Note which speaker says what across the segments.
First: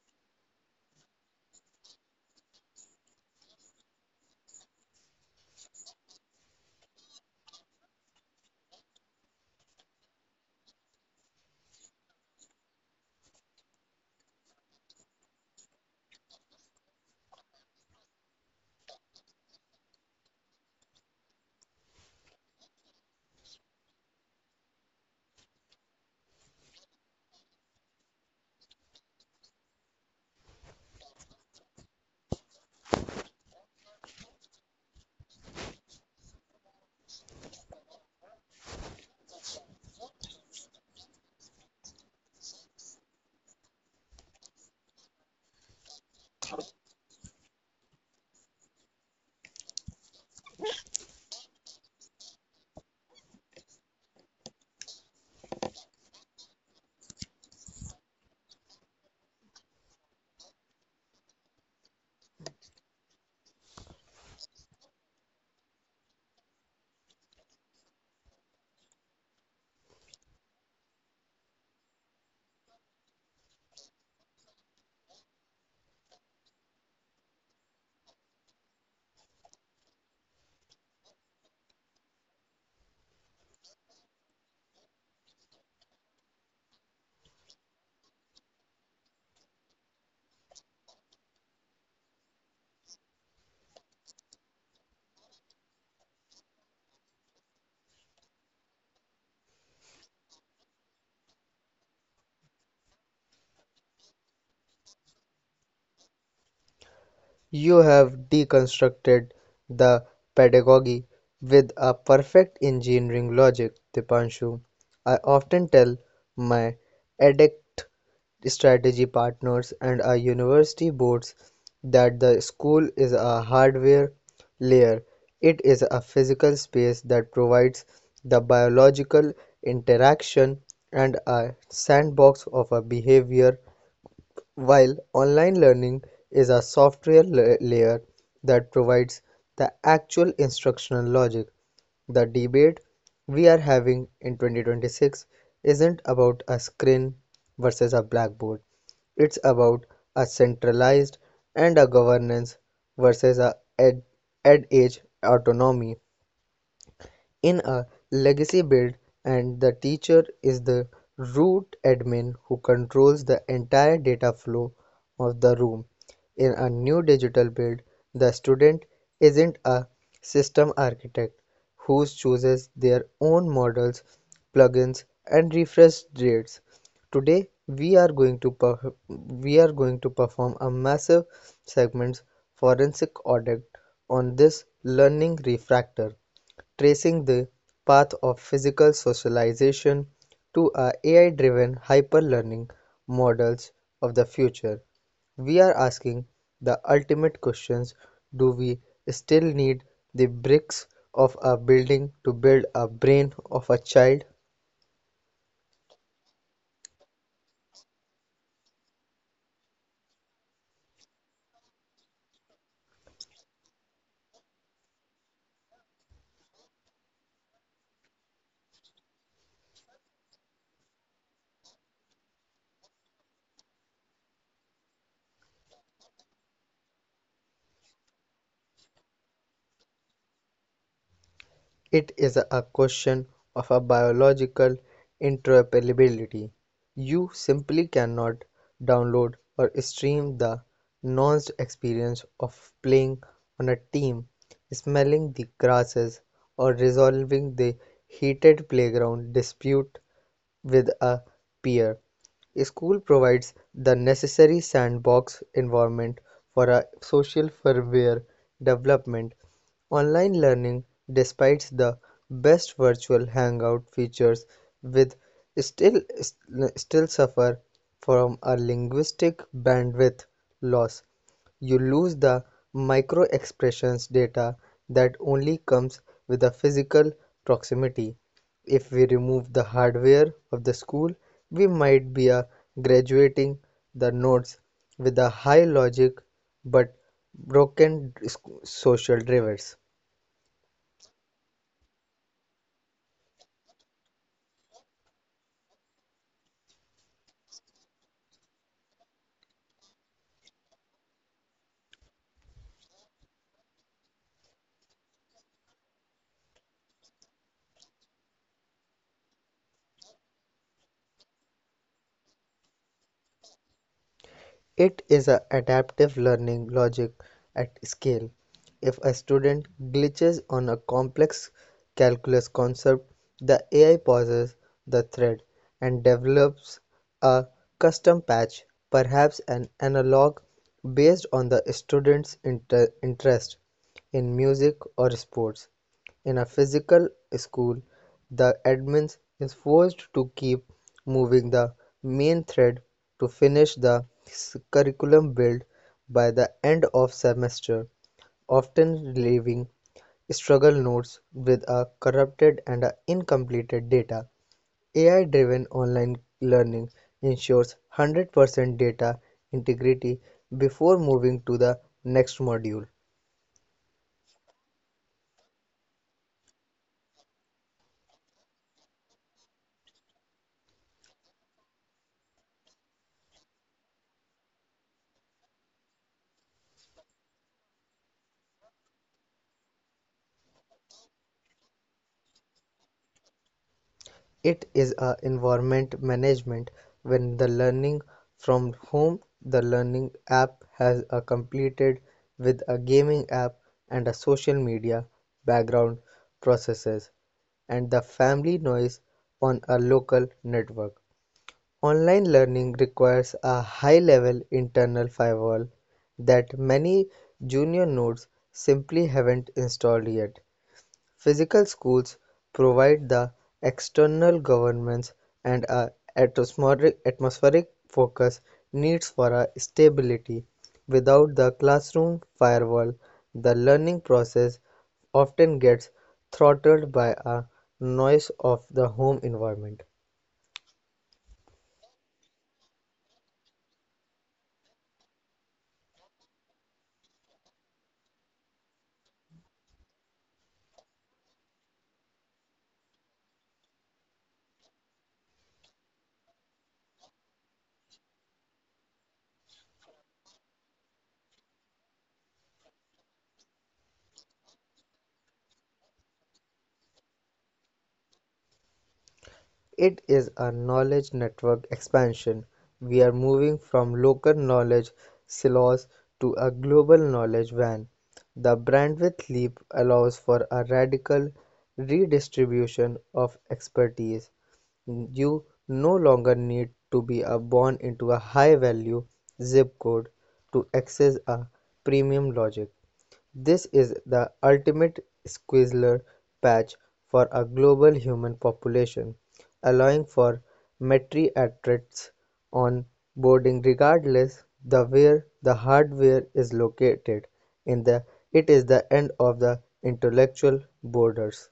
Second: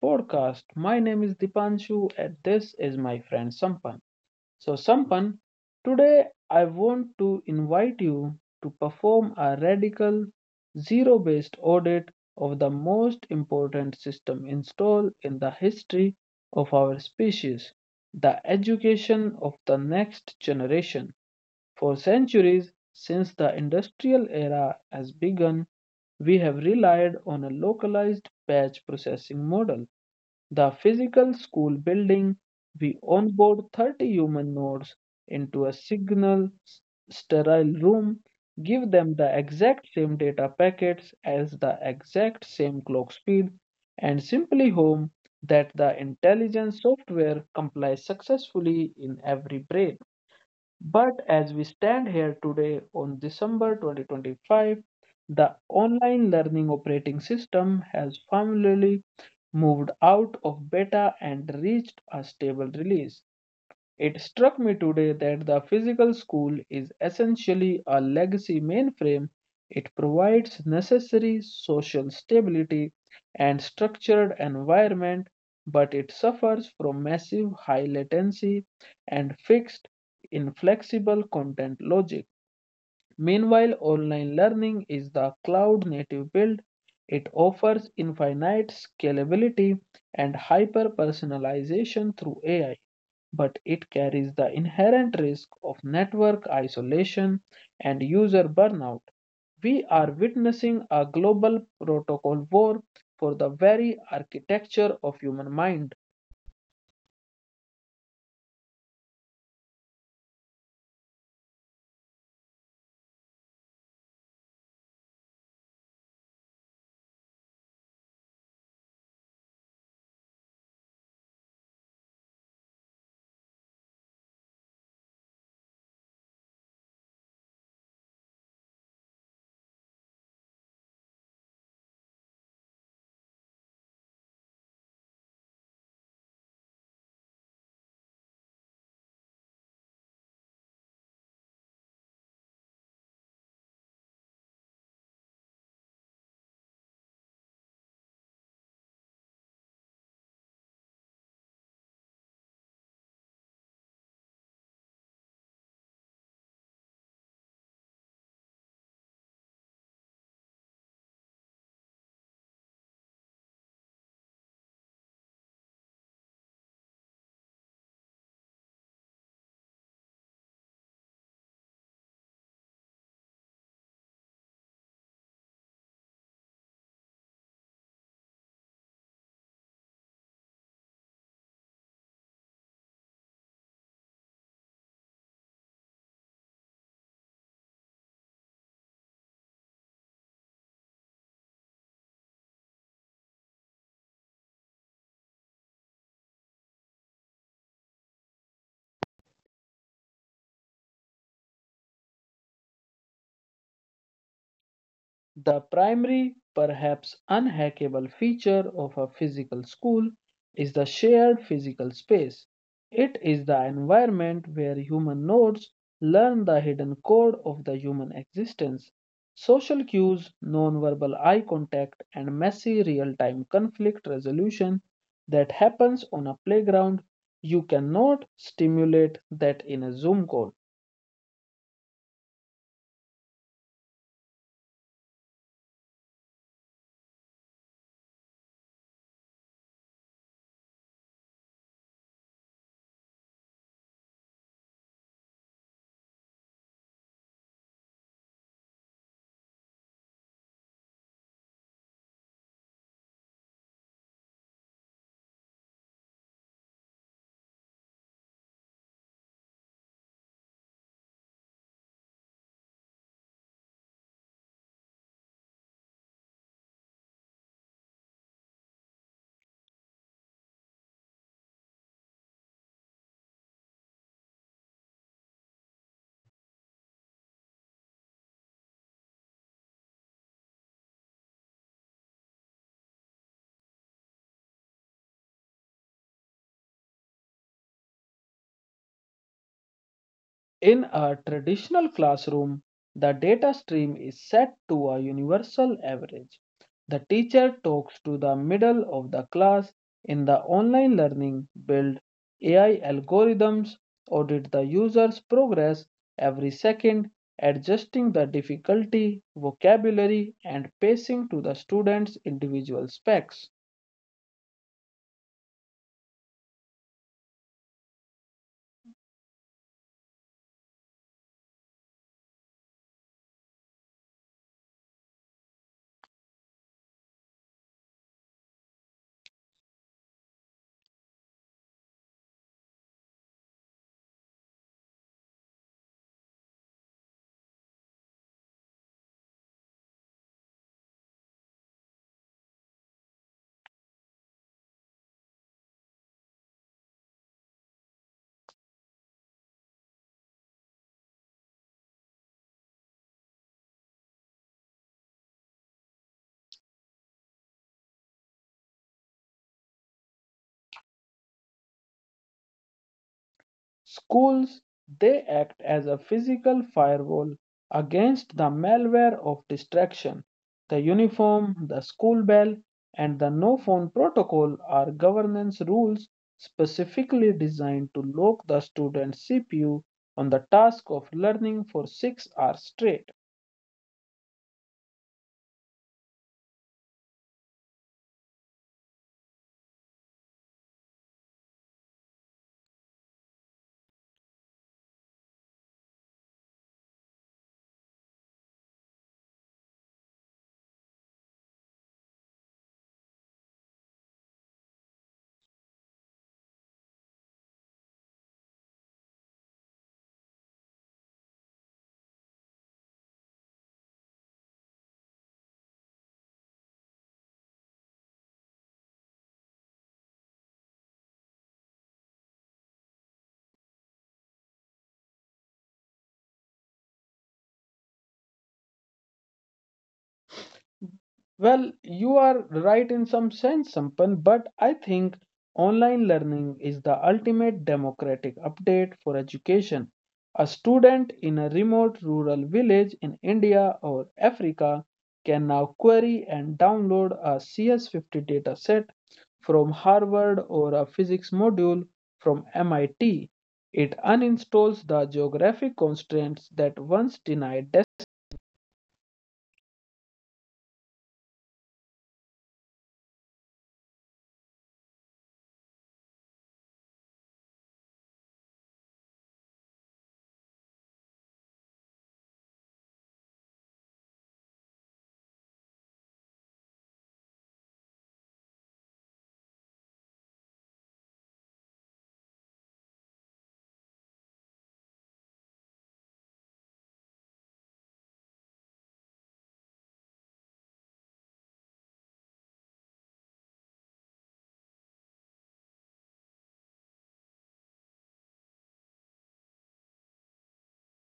Speaker 1: podcast. My name is Dipanshu, and this is my friend Sampan. So, Sampan, today I want to invite you to perform a radical zero based audit of the most important system installed in the history of our species, the education of the next generation. For centuries, since the industrial era has begun, we have relied on a localized batch processing model. The physical school building, we onboard 30 human nodes into a signal sterile room, give them the exact same data packets as the exact same clock speed, and simply hope that the intelligence software complies successfully in every brain. But as we stand here today on December 2025, the online learning operating system has finally moved out of beta and reached a stable release. It struck me today that the physical school is essentially a legacy mainframe. It provides necessary social stability and structured environment, but it suffers from massive high latency and fixed, inflexible content logic. Meanwhile, online learning is the cloud native build. It offers infinite scalability and hyper personalization through AI, but it carries the inherent risk of network isolation and user burnout. We are witnessing a global protocol war for the very architecture of human mind.
Speaker 2: You have deconstructed the pedagogy with a perfect engineering logic, Dipanshu. I often tell my addict strategy partners and our university boards that the school is a hardware layer. It is a physical space that provides the biological interaction and a sandbox of a behavior, while online learning is a software layer that provides the actual instructional logic. The debate we are having in 2026 isn't about a screen versus a blackboard. It's about a centralized and a governance versus a ed age autonomy in a legacy build, and the teacher is the root admin who controls the entire data flow of the room. In a new digital build, the student isn't a system architect who chooses their own models, plugins and refresh rates. Today we are going to perform a massive segments forensic audit on this learning refractor, tracing the path of physical socialization to our AI-driven hyper-learning models of the future. We are asking the ultimate questions: Do we still need the bricks of a building to build a brain of a child?
Speaker 1: The primary, perhaps unhackable feature of a physical school is the shared physical space. It is the environment where human nodes learn the hidden code of the human existence. Social cues, nonverbal eye contact, and messy real time conflict resolution that happens on a playground, you cannot stimulate that in a Zoom call.
Speaker 2: It is a question of a biological interoperability. You simply cannot download or stream the nuanced experience of playing on a team, smelling the grasses, or resolving the heated playground dispute with a peer. A school provides the necessary sandbox environment for a social further development. Online learning, despite the best virtual hangout features, with still still suffer from a linguistic bandwidth loss. You lose the microexpressions data that only comes with a physical proximity. If we remove the hardware of the school, we might be graduating the nodes with a high logic but broken social drivers.
Speaker 1: In a traditional classroom, the data stream is set to a universal average. The teacher talks to the middle of the class. In the online learning, build AI algorithms, audit the user's progress every second, adjusting the difficulty, vocabulary, and pacing to the student's individual specs.
Speaker 2: It is a adaptive learning logic at scale. If a student glitches on a complex calculus concept, the AI pauses the thread and develops a custom patch, perhaps an analog based on the student's interest in music or sports. In a physical school, the admin is forced to keep moving the main thread to finish the curriculum built by the end of semester, often leaving struggle notes with a corrupted and a incompleted data. AI-driven online learning ensures 100% data integrity before moving to the next module.
Speaker 1: Schools, they act as a physical firewall against the malware of distraction. The uniform, the school bell, and the no phone protocol are governance rules specifically designed to lock the student's CPU on the task of learning for 6 hours straight.
Speaker 2: It is a environment management when from home the learning app has a completed with a gaming app and a social media background processes and the family noise on a local network. Online learning requires a high level internal firewall that many junior nodes simply haven't installed yet. Physical schools provide the external governance and a atmospheric focus needs for a stability. Without the classroom firewall, the learning process often gets throttled by a noise of the home environment.
Speaker 1: Well, you are right in some sense, Sampan, but I think online learning is the ultimate democratic update for education. A student in a remote rural village in India or Africa can now query and download a CS50 dataset from Harvard or a physics module from MIT. It uninstalls the geographic constraints that once denied.
Speaker 2: It is a knowledge network expansion. We are moving from local knowledge silos to a global knowledge van. The bandwidth leap allows for a radical redistribution of expertise. You no longer need to be born into a high value zip code to access a premium logic. This is the ultimate squealer patch for a global human population, allowing for metriatrids on boarding regardless the where the hardware is located. In the it is the end of the intellectual borders.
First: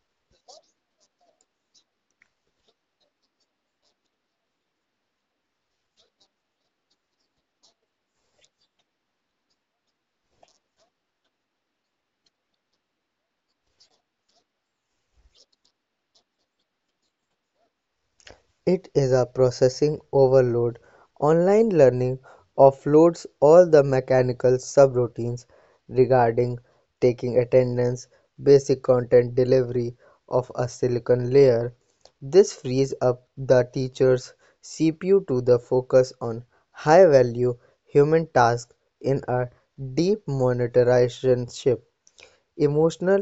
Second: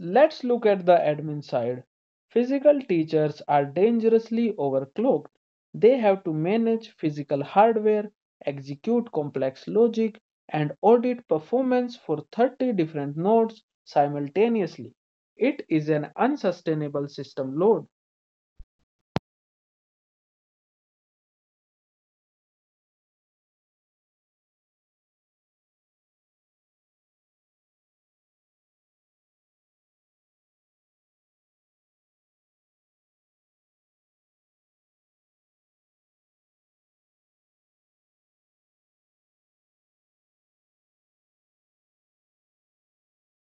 Speaker 1: Let's look at the admin side. Physical teachers are dangerously overclocked. They have to manage physical hardware, execute complex logic, and audit performance for 30 different nodes simultaneously. It is an unsustainable system load.
Speaker 2: It is a processing overload. Online learning offloads all the mechanical subroutines regarding taking attendance, basic content delivery of a silicon layer. This frees up the teacher's CPU to the focus on high value human tasks in a deep monetization shift: emotional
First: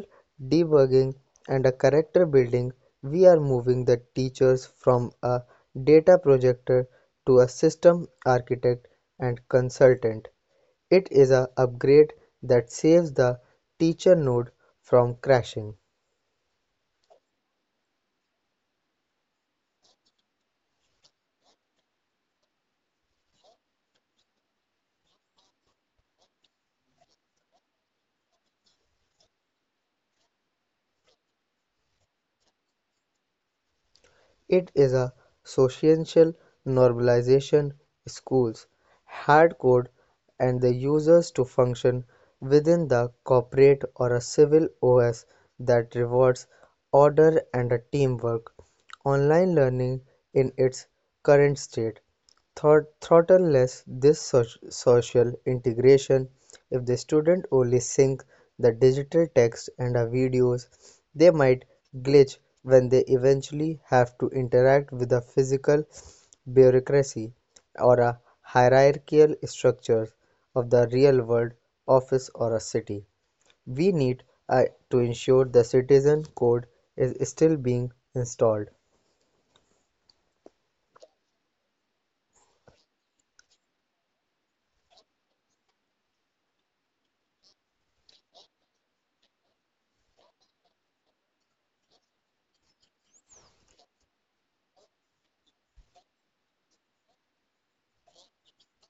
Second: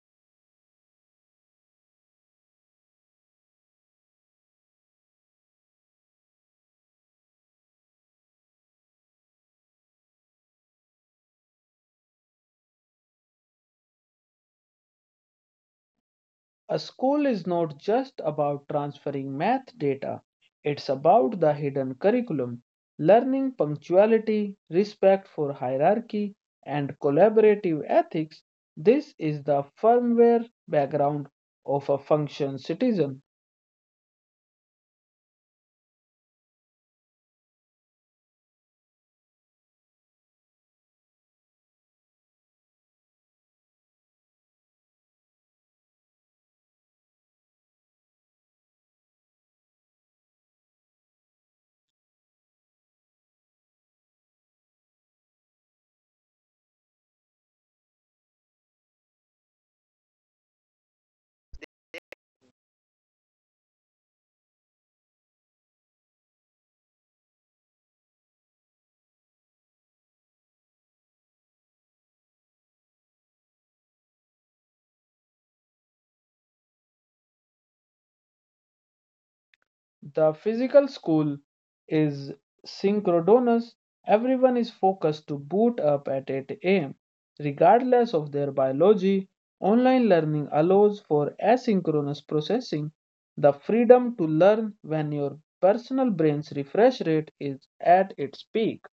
Speaker 2: debugging and a character building. We are moving the teachers from a data projector to a system architect and consultant. It is an upgrade that saves the teacher node from crashing.
Speaker 1: A school is not just about transferring math data, it's about the hidden curriculum, learning punctuality, respect for hierarchy, and collaborative ethics. This is the firmware background of a functioned citizen.
Speaker 2: It is a social normalization. Schools hard-code and the users to function within the corporate or a civil OS that rewards order and a teamwork. Online learning in its current state throttles this social integration. If the student only sync the digital text and the videos, they might glitch when they eventually have to interact with a physical bureaucracy or a hierarchical structure of the real world office or a city. We need to ensure the citizen code is still being installed.
Speaker 1: The physical school is synchronous. Everyone is focused to boot up at 8 a.m., regardless of their biology. Online learning allows for asynchronous processing, the freedom to learn when your personal brain's refresh rate is at its peak.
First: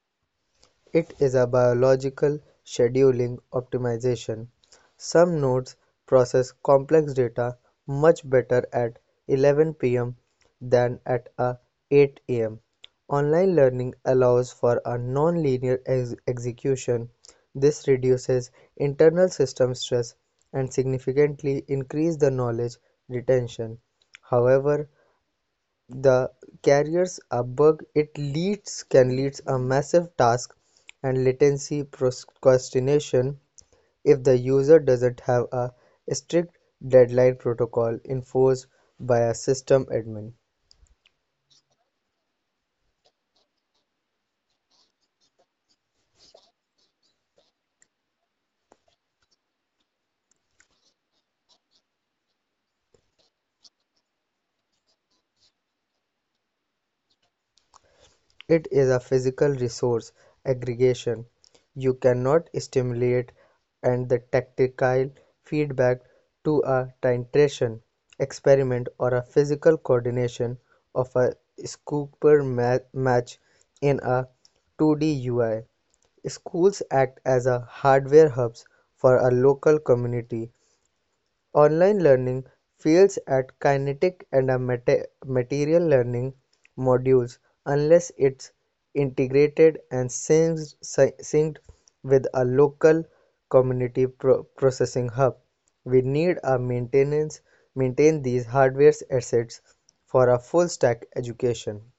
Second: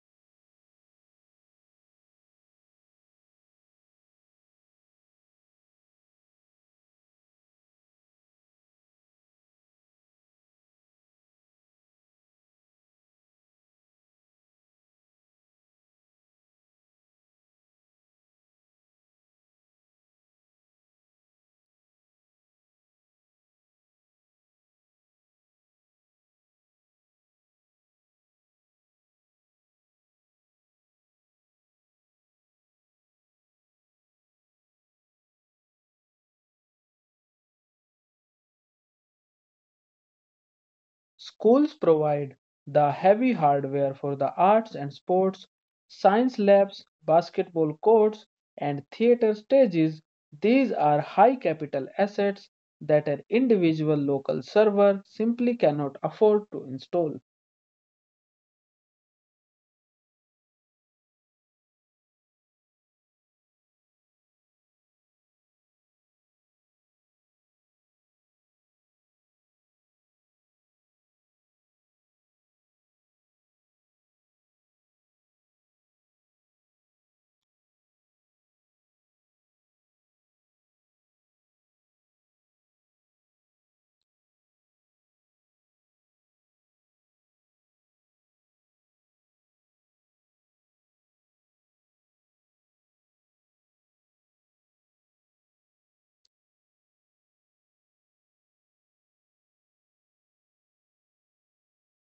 Speaker 2: It is a biological scheduling optimization. Some nodes process complex data much better at 11 p.m. than at a 8 am. Online learning allows for a non-linear execution. This reduces internal system stress and significantly increases the knowledge retention. However, the carrier's abug it leads can leads a massive task and latency procrastination if the user doesn't have a strict deadline protocol enforced by a system admin.
Speaker 1: Schools provide the heavy hardware for the arts and sports, science labs, basketball courts, and theater stages. These are high capital assets that an individual local server simply cannot afford to install.
Speaker 2: It is a physical resource aggregation. You cannot stimulate and the tactile feedback to a titration experiment or a physical coordination of a snooker match in a 2D UI. Schools act as a hardware hubs for a local community. Online learning fails at kinetic and a material learning modules unless it's integrated and synced with a local community processing hub. We need a maintenance maintain these hardware assets for a full stack education.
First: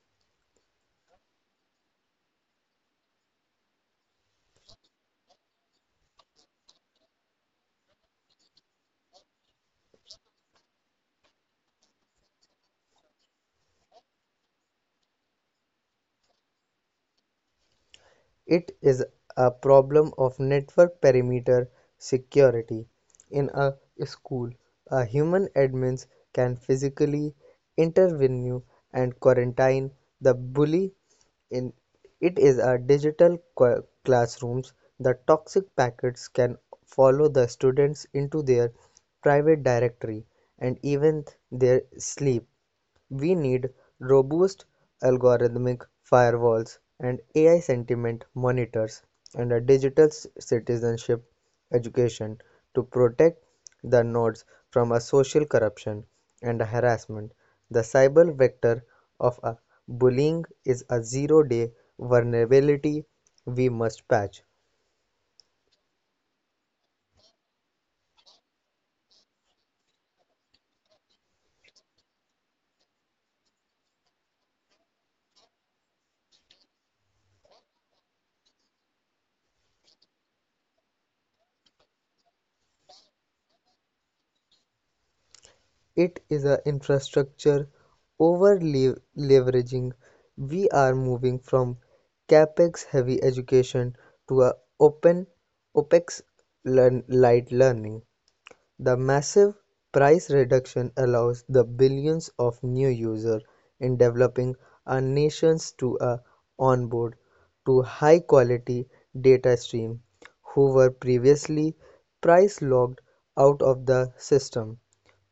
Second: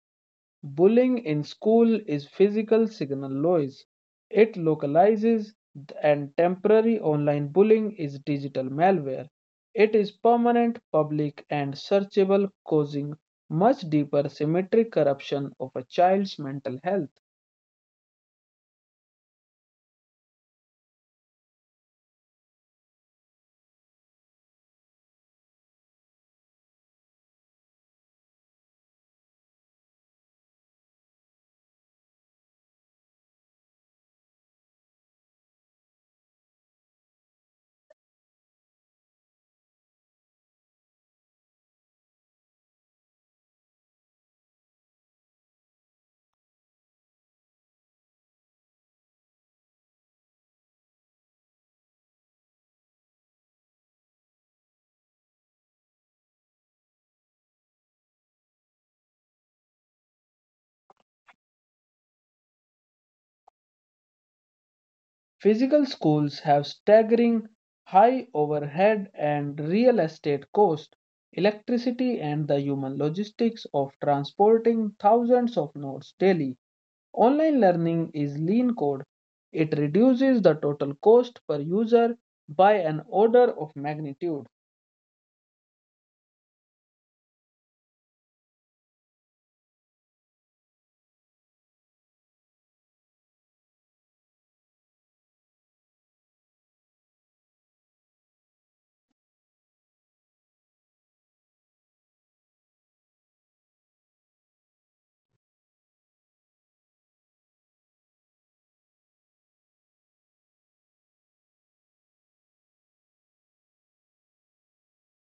Speaker 1: Bullying in school is physical signal noise. It localizes and temporary online bullying is digital malware. It is permanent, public, and searchable, causing much deeper symmetric corruption of a child's mental health.
Speaker 2: It is a problem of network perimeter security. In a school, a human admins can physically intervene and quarantine the bully. In it is a digital classrooms. The toxic packets can follow the students into their private directory and even their sleep. We need robust algorithmic firewalls and AI sentiment monitors and a digital citizenship education to protect the nodes from a social corruption and a harassment. The cyber vector of a bullying is a zero day vulnerability we must patch.
Speaker 1: Physical schools have staggering high overhead and real estate cost, electricity, and the human logistics of transporting thousands of nodes daily. Online learning is lean code. It reduces the total cost per user by an order of magnitude.
Speaker 2: It is a infrastructure over-leveraging. We are moving from capex-heavy education to a open opex-light learning. The massive price reduction allows the billions of new users in developing our nations to a onboard to high quality data stream who were previously price locked out of the system.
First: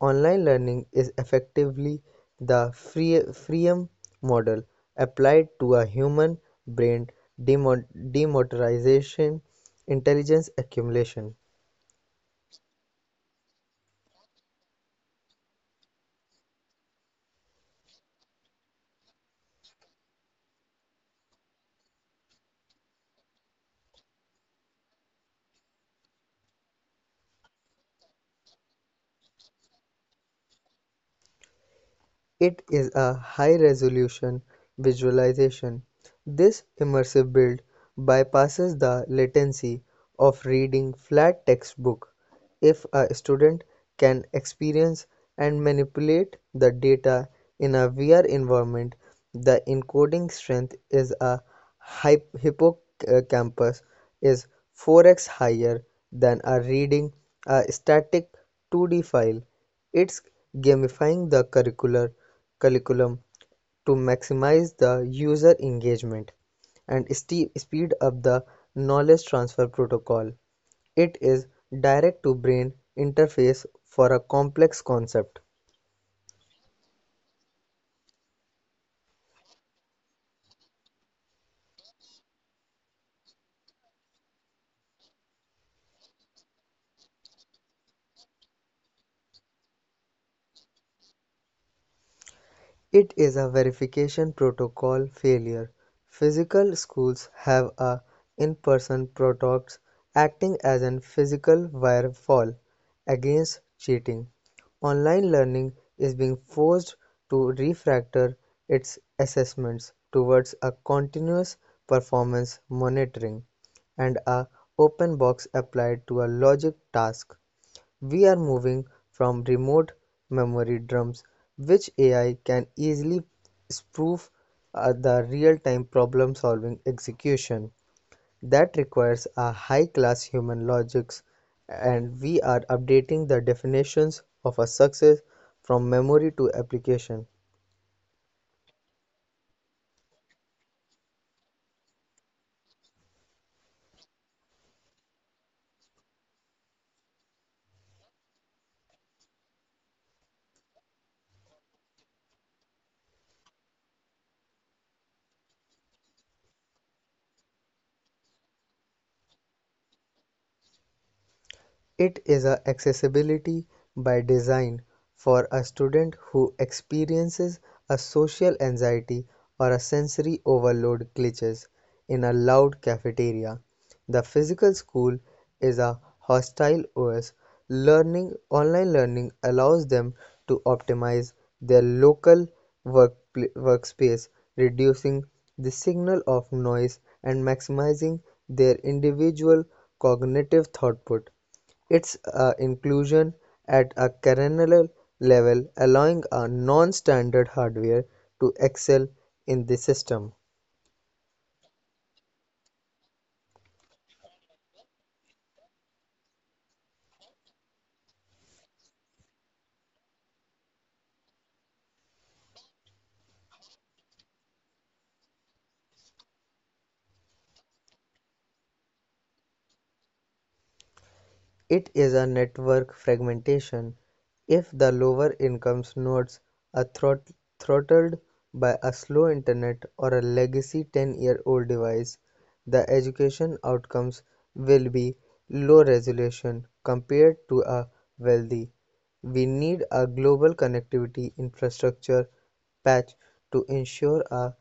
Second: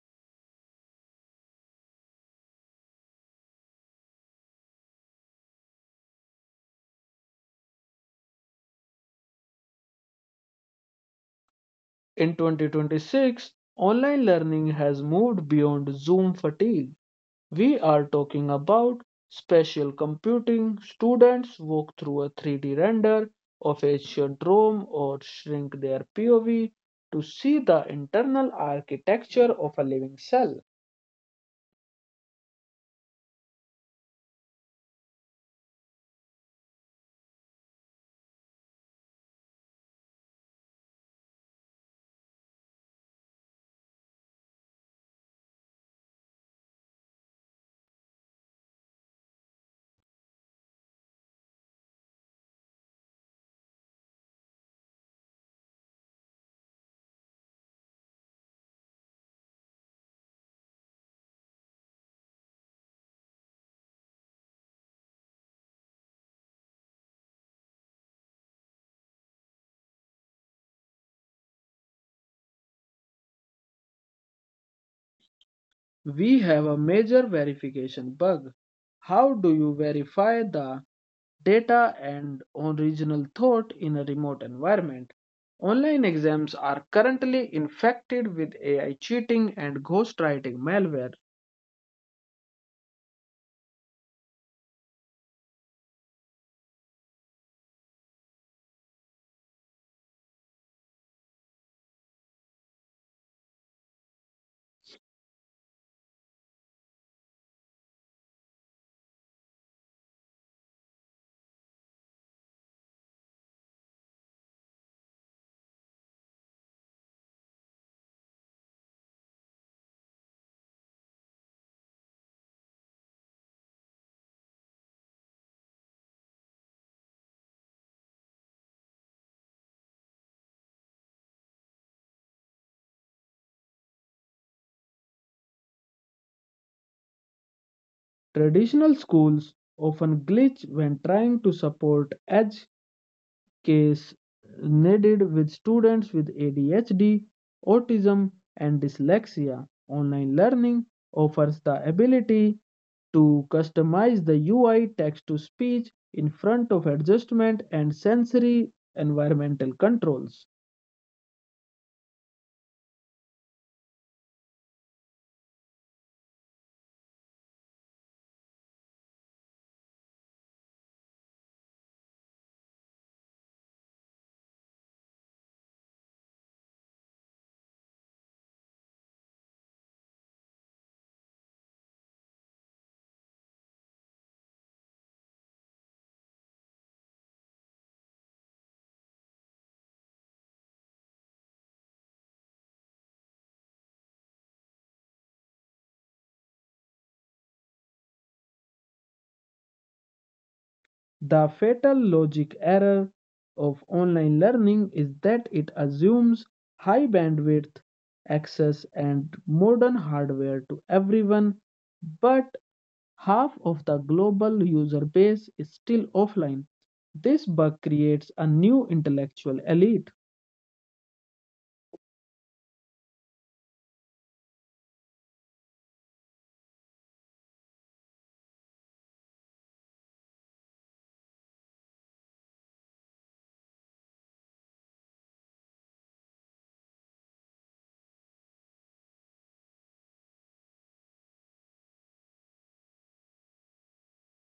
Speaker 2: Online learning is effectively the freemium model applied to a human brain demotorization intelligence accumulation.
Speaker 1: In 2026, online learning has moved beyond Zoom fatigue. We are talking about spatial computing. Students walk through a 3D render of ancient Rome or shrink their POV to see the internal architecture of a living cell.
Speaker 2: It is a high-resolution visualization. This immersive build bypasses the latency of reading flat textbook. If a student can experience and manipulate the data in a VR environment, the encoding strength is a hippocampus is 4x higher than a reading a static 2D file. It's gamifying the curricular curriculum to maximize the user engagement and speed up the knowledge transfer protocol. It is direct to brain interface for a complex concept.
Speaker 1: We have a major verification bug. How do you verify the data and original thought in a remote environment? Online exams are currently infected with AI cheating and ghostwriting malware.
Speaker 2: It is a verification protocol failure. Physical schools have a in-person protocol acting as a physical firewall against cheating. Online learning is being forced to refactor its assessments towards a continuous performance monitoring and a open box applied to a logic task. We are moving from remote memory drums, which AI can easily spoof, the real-time problem-solving execution that requires a high-class human logics, and we are updating the definitions of a success from memory to application.
Speaker 1: Traditional schools often glitch when trying to support edge case needed with students with ADHD, autism, and dyslexia. Online learning offers the ability to customize the UI text to speech in front of adjustment and sensory environmental controls.
Speaker 2: It is a accessibility by design for a student who experiences a social anxiety or a sensory overload glitches in a loud cafeteria. The physical school is a hostile OS. Learning online learning allows them to optimize their local workspace, reducing the signal of noise and maximizing their individual cognitive output. Its inclusion at a kernel level allowing a non-standard hardware to excel in the system.
Speaker 1: The fatal logic error of online learning is that it assumes high bandwidth access and modern hardware to everyone, but half of the global user base is still offline. This bug creates a new intellectual elite.
Speaker 2: It is a network fragmentation if the lower-income nodes are throttled by a slow internet or a legacy 10-year-old device. The education outcomes will be low resolution compared to a wealthy. We need a global connectivity infrastructure patch to ensure a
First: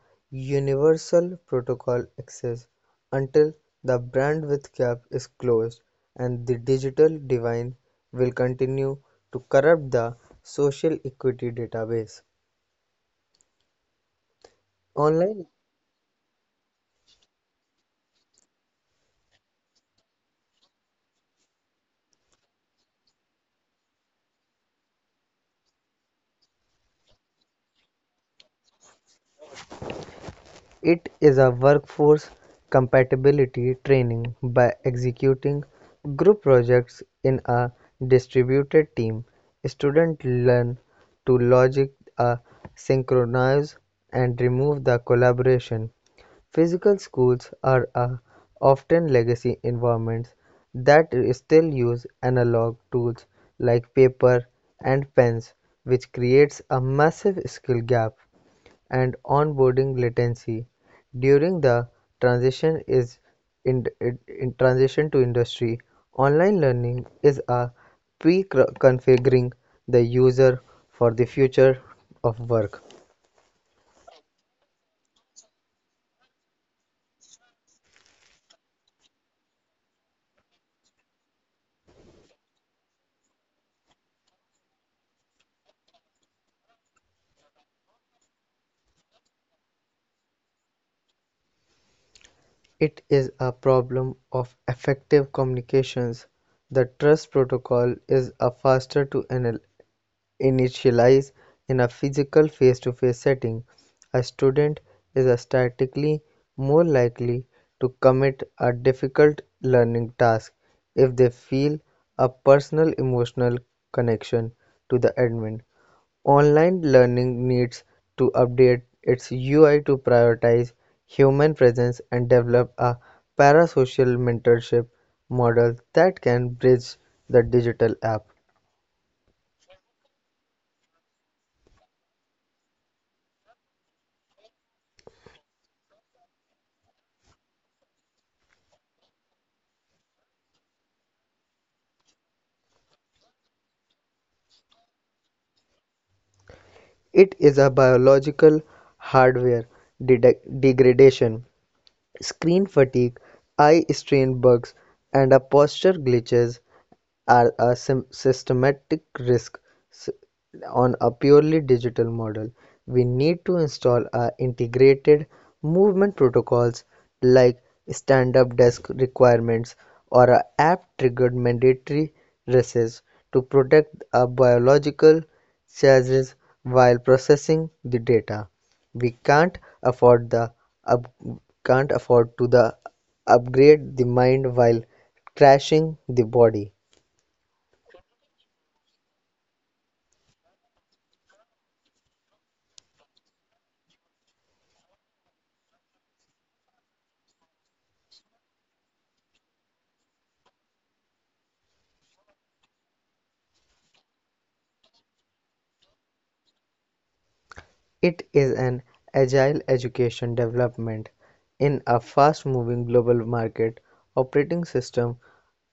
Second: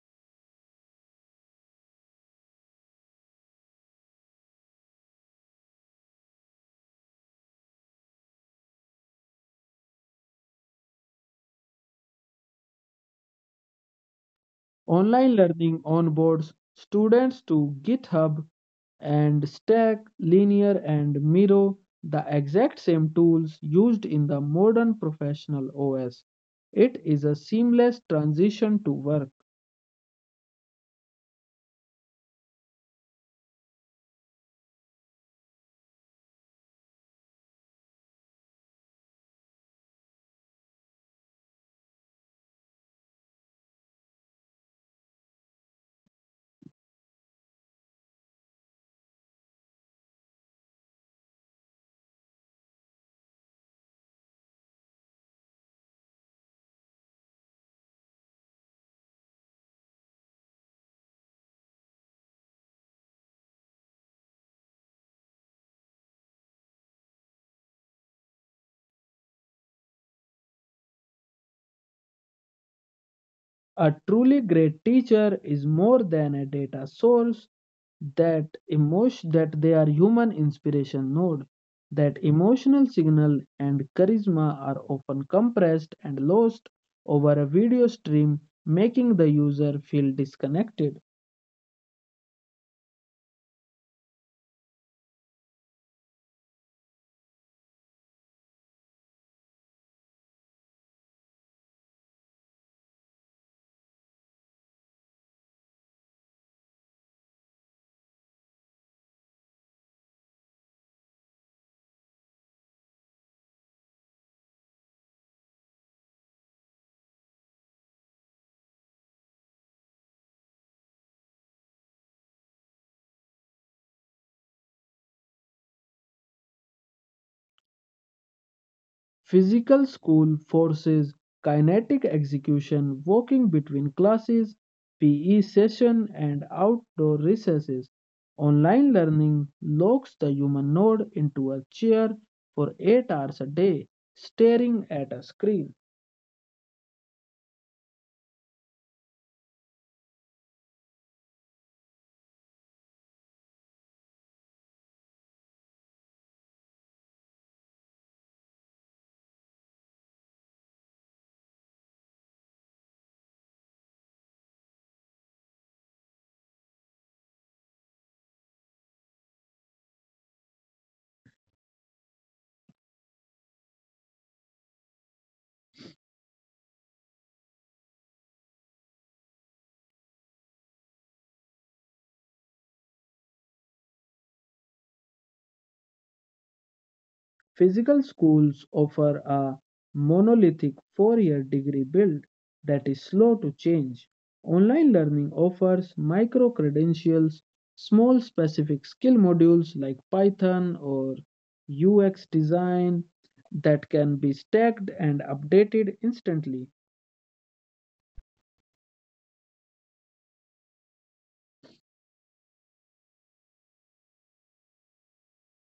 Speaker 2: universal protocol access until the bandwidth gap is closed, and the digital divide will continue to corrupt the social equity database.
Speaker 1: Online
Speaker 2: Online
Speaker 1: learning onboards students to GitHub and Stack, Linear, and Miro, the exact same tools used in the modern professional OS. It is a seamless transition to work.
Speaker 2: It is a workforce compatibility training by executing group projects in a distributed team. Students learn to logic a synchronize and remove the collaboration. Physical schools are a often legacy environments that still use analog tools like paper and pens, which creates a massive skill gap and onboarding latency during the transition is in transition to industry. Online learning is a pre-configuring the user for the future of work.
Speaker 1: A truly great teacher is more than a data source. That emotion that they are human inspiration node. That emotional signal and charisma are often compressed and lost over a video stream, making the user feel disconnected.
Speaker 2: It is a problem of effective communications. The trust protocol is a faster to initialize in a physical face-to-face setting. A student is statistically more likely to commit a difficult learning task if they feel a personal emotional connection to the admin. Online learning needs to update its UI to prioritize human presence and develop a parasocial mentorship model that can bridge the digital gap.
Speaker 1: Physical school forces kinetic execution, walking between classes, PE session, and outdoor recesses. Online learning locks the human node into a chair for 8 hours a day, staring at a screen.
Speaker 2: It is a biological hardware de degradation. Screen fatigue, eye strain bugs, and a posture glitches are a systematic risk s- on a purely digital model. We need to install a integrated movement protocols like stand-up desk requirements or a app-triggered mandatory races to protect our biological charges while processing the data. We afford the up, can't afford to the upgrade the mind while crashing the body.
Speaker 1: Physical schools offer a monolithic 4 year degree build that is slow to change. Online learning offers micro credentials, small specific skill modules like Python or UX design that can be stacked and updated instantly.
Speaker 2: It is an agile education development in a fast-moving global market operating system.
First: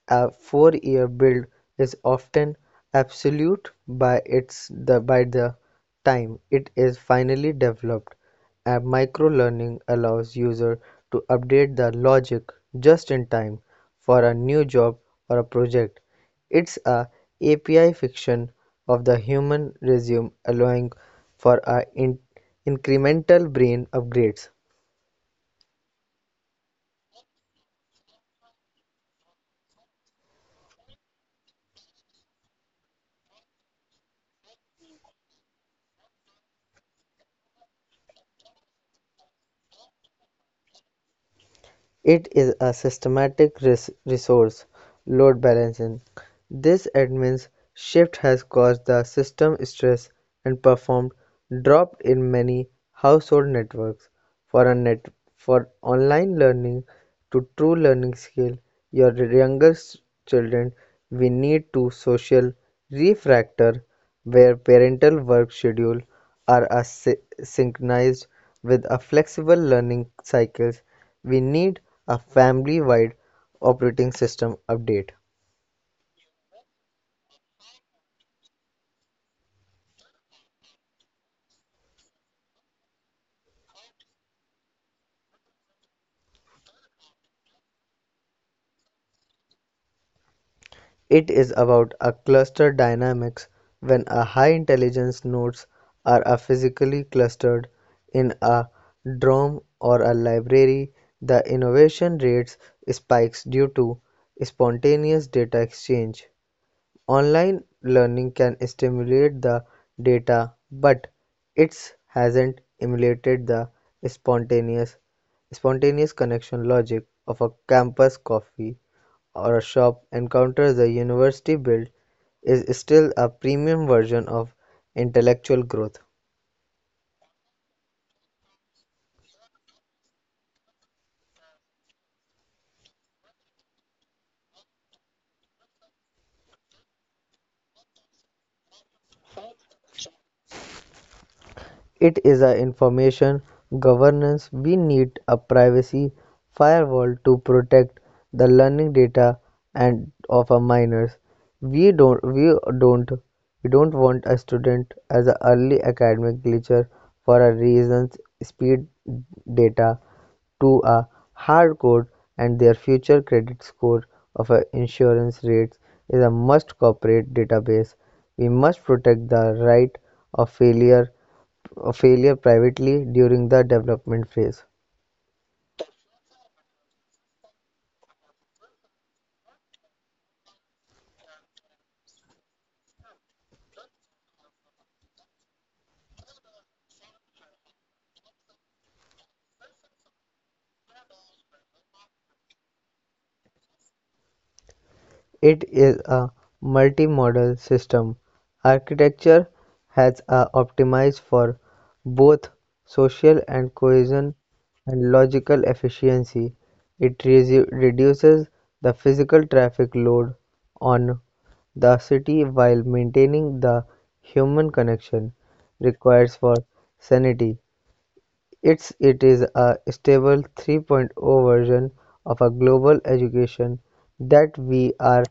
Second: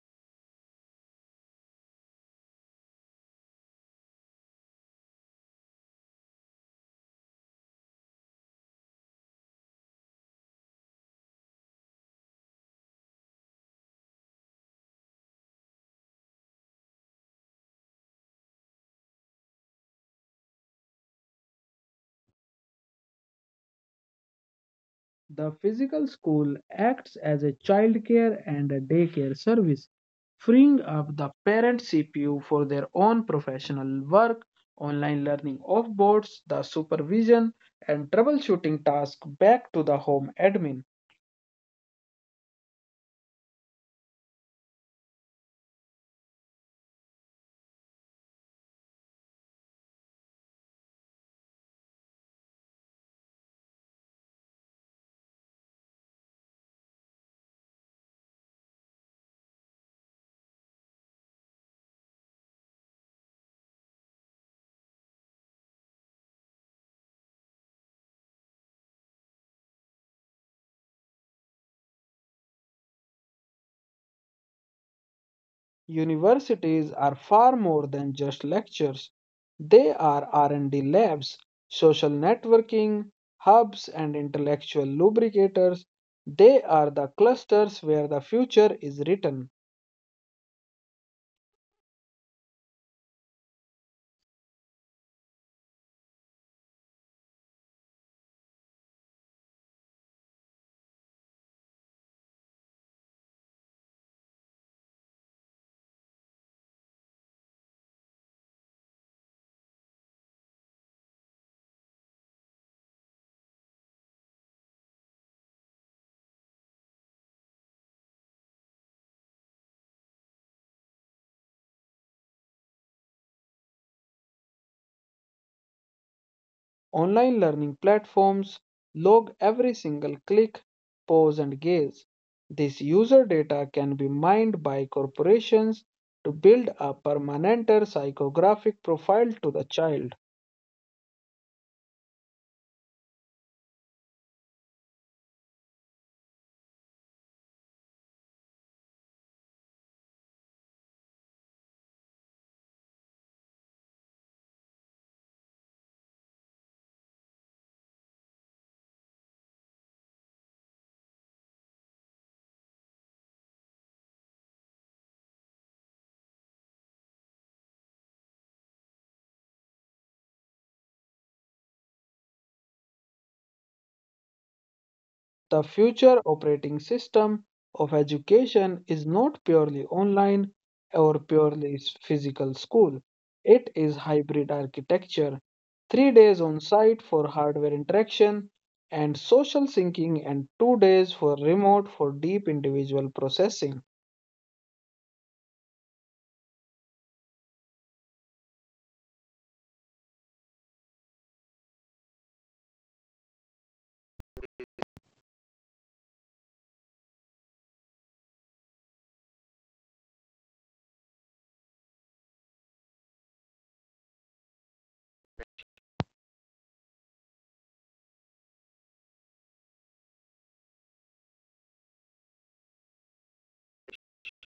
Speaker 2: A four-year build is often absolute by the time it is finally developed. App microlearning allows users to update their logic just in time for a new job or a project. It's a API fiction of the human resume allowing for a incremental brain upgrades.
Speaker 1: The physical school acts as a childcare and a daycare service, freeing up the parent CPU for their own professional work. Online learning off boards, the supervision and troubleshooting task back to the home admin.
Speaker 2: It is a systematic resource load balancing. This admin's shift has caused the system stress and performed drop in many household networks. For a net for online learning to true learning skill, your younger children, we need to social refractor where parental work schedule are a synchronized with a flexible learning cycles. We need a family-wide operating system update.
Speaker 1: Universities are far more than just lectures. They are R&D labs, social networking hubs and intellectual lubricators. They are the clusters where the future is written.
Speaker 2: It is about a cluster dynamics when a high intelligence nodes are a physically clustered in a DROM or a library, the innovation rates spikes due to spontaneous data exchange. Online learning can stimulate the data, but it hasn't emulated the spontaneous spontaneous connection logic of a campus coffee or a shop encounter. The university build is still a premium version of intellectual growth.
Speaker 1: Online learning platforms log every single click, pause, and gaze. This user data can be mined by corporations to build a permanent psychographic profile to the child.
Speaker 2: It is a information governance. We need a privacy firewall to protect the learning data and of our minors. We don't we don't we don't want a student as an early academic glitcher for a reasons speed data to a hard code, and their future credit score of a insurance rates is a must corporate database. We must protect the right of failure, a failure privately during the development phase.
Speaker 1: The future operating system of education is not purely online or purely physical school. It is hybrid architecture, 3 days on site for hardware interaction and social syncing, and 2 days for remote for deep individual processing.
Speaker 2: It is a multimodal system. Architecture has a optimized for both social and cohesion and logical efficiency. It reduces the physical traffic load on the city while maintaining the human connection required for sanity. It is a stable 3.0 version of a global education that we are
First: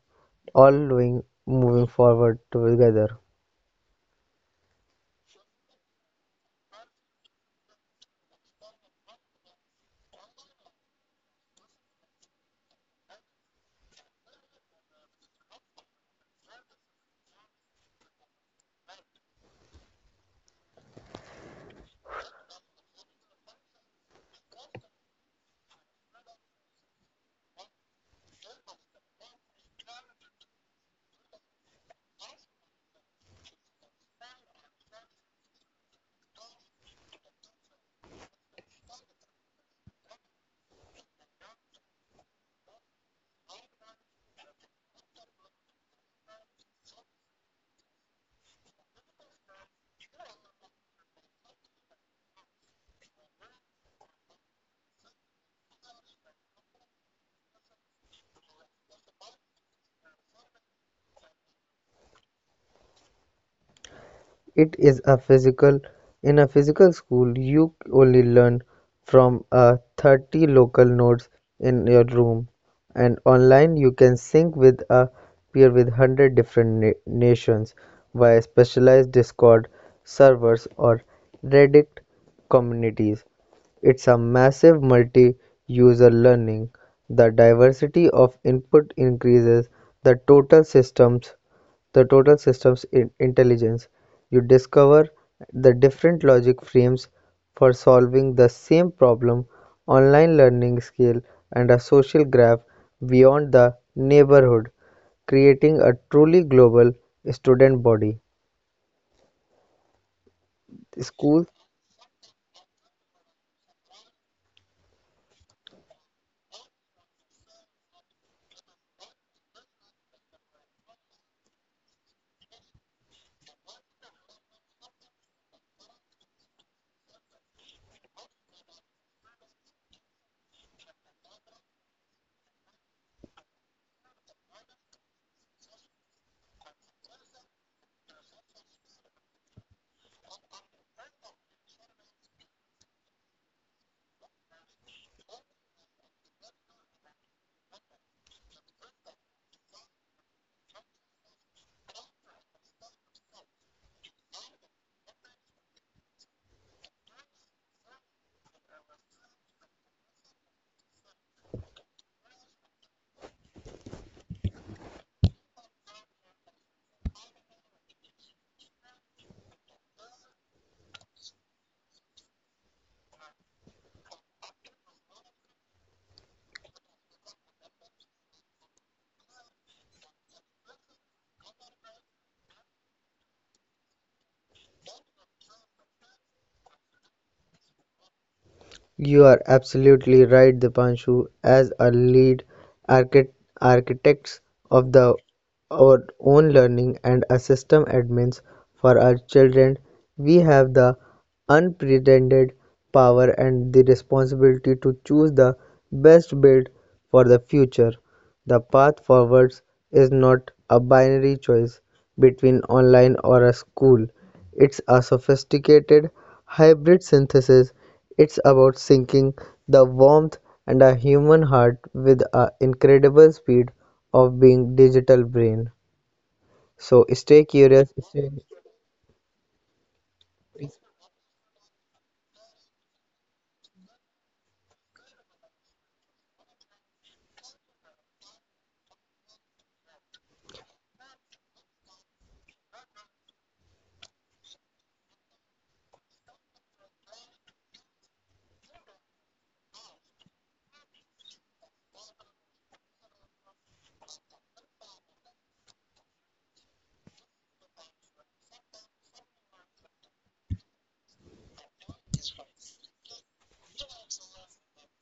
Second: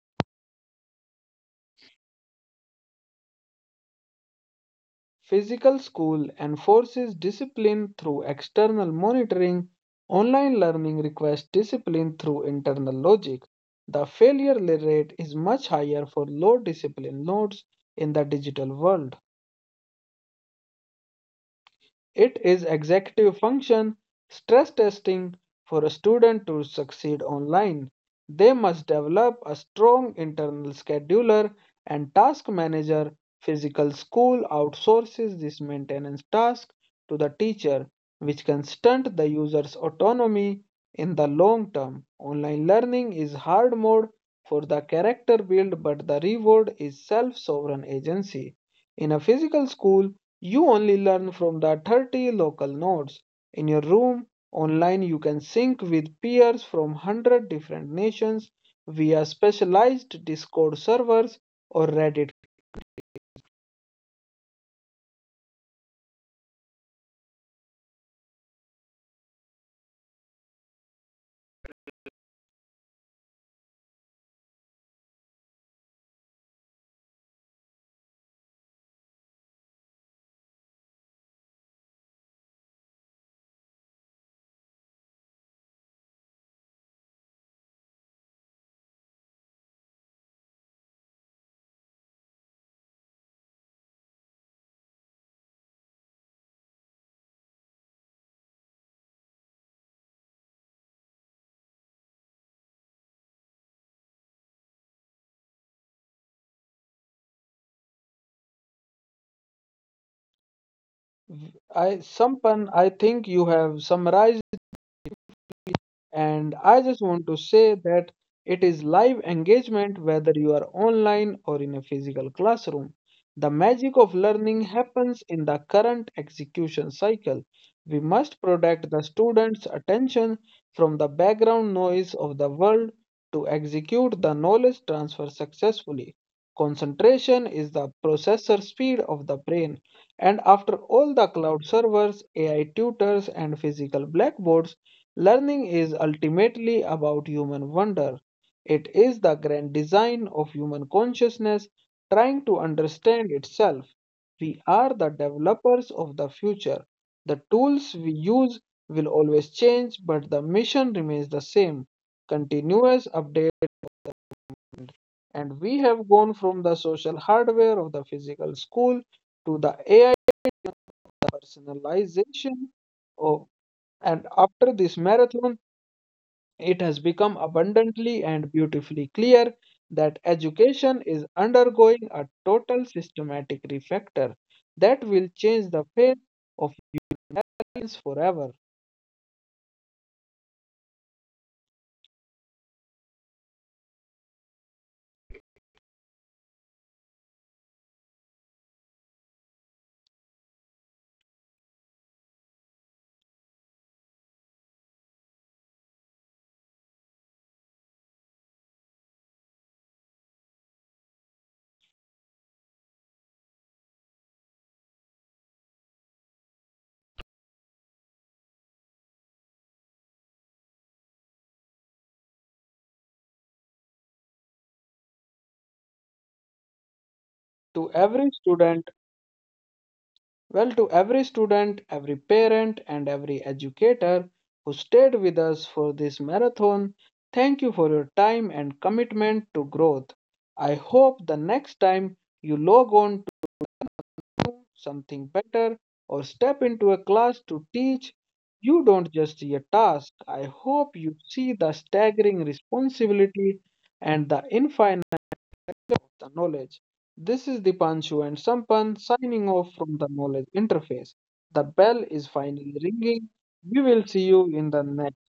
Speaker 2: all doing moving forward together.
Speaker 1: Physical school enforces discipline through external monitoring. Online learning requires discipline through internal logic. The failure rate is much higher for low discipline nodes in the digital world. It is executive function stress testing for a student to succeed online. They must develop a strong internal scheduler and task manager. Physical school outsources this maintenance task to the teacher, which can stunt the user's autonomy in the long term. Online learning is hard mode for the character build, but the reward is self sovereign agency. In a physical school, you only learn from the 30 local nodes in your room. Online, you can sync with peers from 100 different nations via specialized Discord servers or Reddit.
Speaker 2: It is a physical in a physical school you only learn from a 30 local notes in your room, and online you can sync with a peer with 100 different nations via specialized discord servers or reddit communities. It's a massive multi-user learning. The diversity of input increases the total systems the total systems in intelligence. You discover the different logic frames for solving the same problem. Online learning scale, and a social graph beyond the neighborhood, creating a truly global student body. Schools
Speaker 1: Sampan, I think you have summarized. And I just want to say that it is live engagement whether you are online or in a physical classroom. The magic of learning happens in the current execution cycle. We must protect the students' attention from the background noise of the world to execute the knowledge transfer successfully. Concentration is the processor speed of the brain, and after all the cloud servers, AI tutors, and physical blackboards, learning is ultimately about human wonder. It is the grand design of human consciousness trying to understand itself. We are the developers of the future. The tools we use will always change, but the mission remains the same, continuous update. And we have gone from the social hardware of the physical school to the AI personalization. Of, and after this marathon, it has become abundantly and beautifully clear that education is undergoing a total systematic refactor that will change the face of science forever.
Speaker 2: You are absolutely right, Dipanshu. As a lead archit- architects of the our own learning and a system admins for our children, we have the unprecedented power and the responsibility to choose the best build for the future. The path forwards is not a binary choice between online or a school. It's a sophisticated hybrid synthesis. It's about syncing the warmth and a human heart with an incredible speed of being digital brain. So stay
Speaker 1: To
Speaker 2: curious,
Speaker 1: every
Speaker 2: stay
Speaker 1: student, every parent, and every educator who stayed with us for this marathon, thank you for your time and commitment to growth. I hope the next time you log on do something better or step into a class to teach, you don't just see a task. I hope you see the staggering responsibility and the infinite of the knowledge. This is Dipanshu and Sampan signing off from the knowledge interface. The bell is finally ringing. We will see you in the next.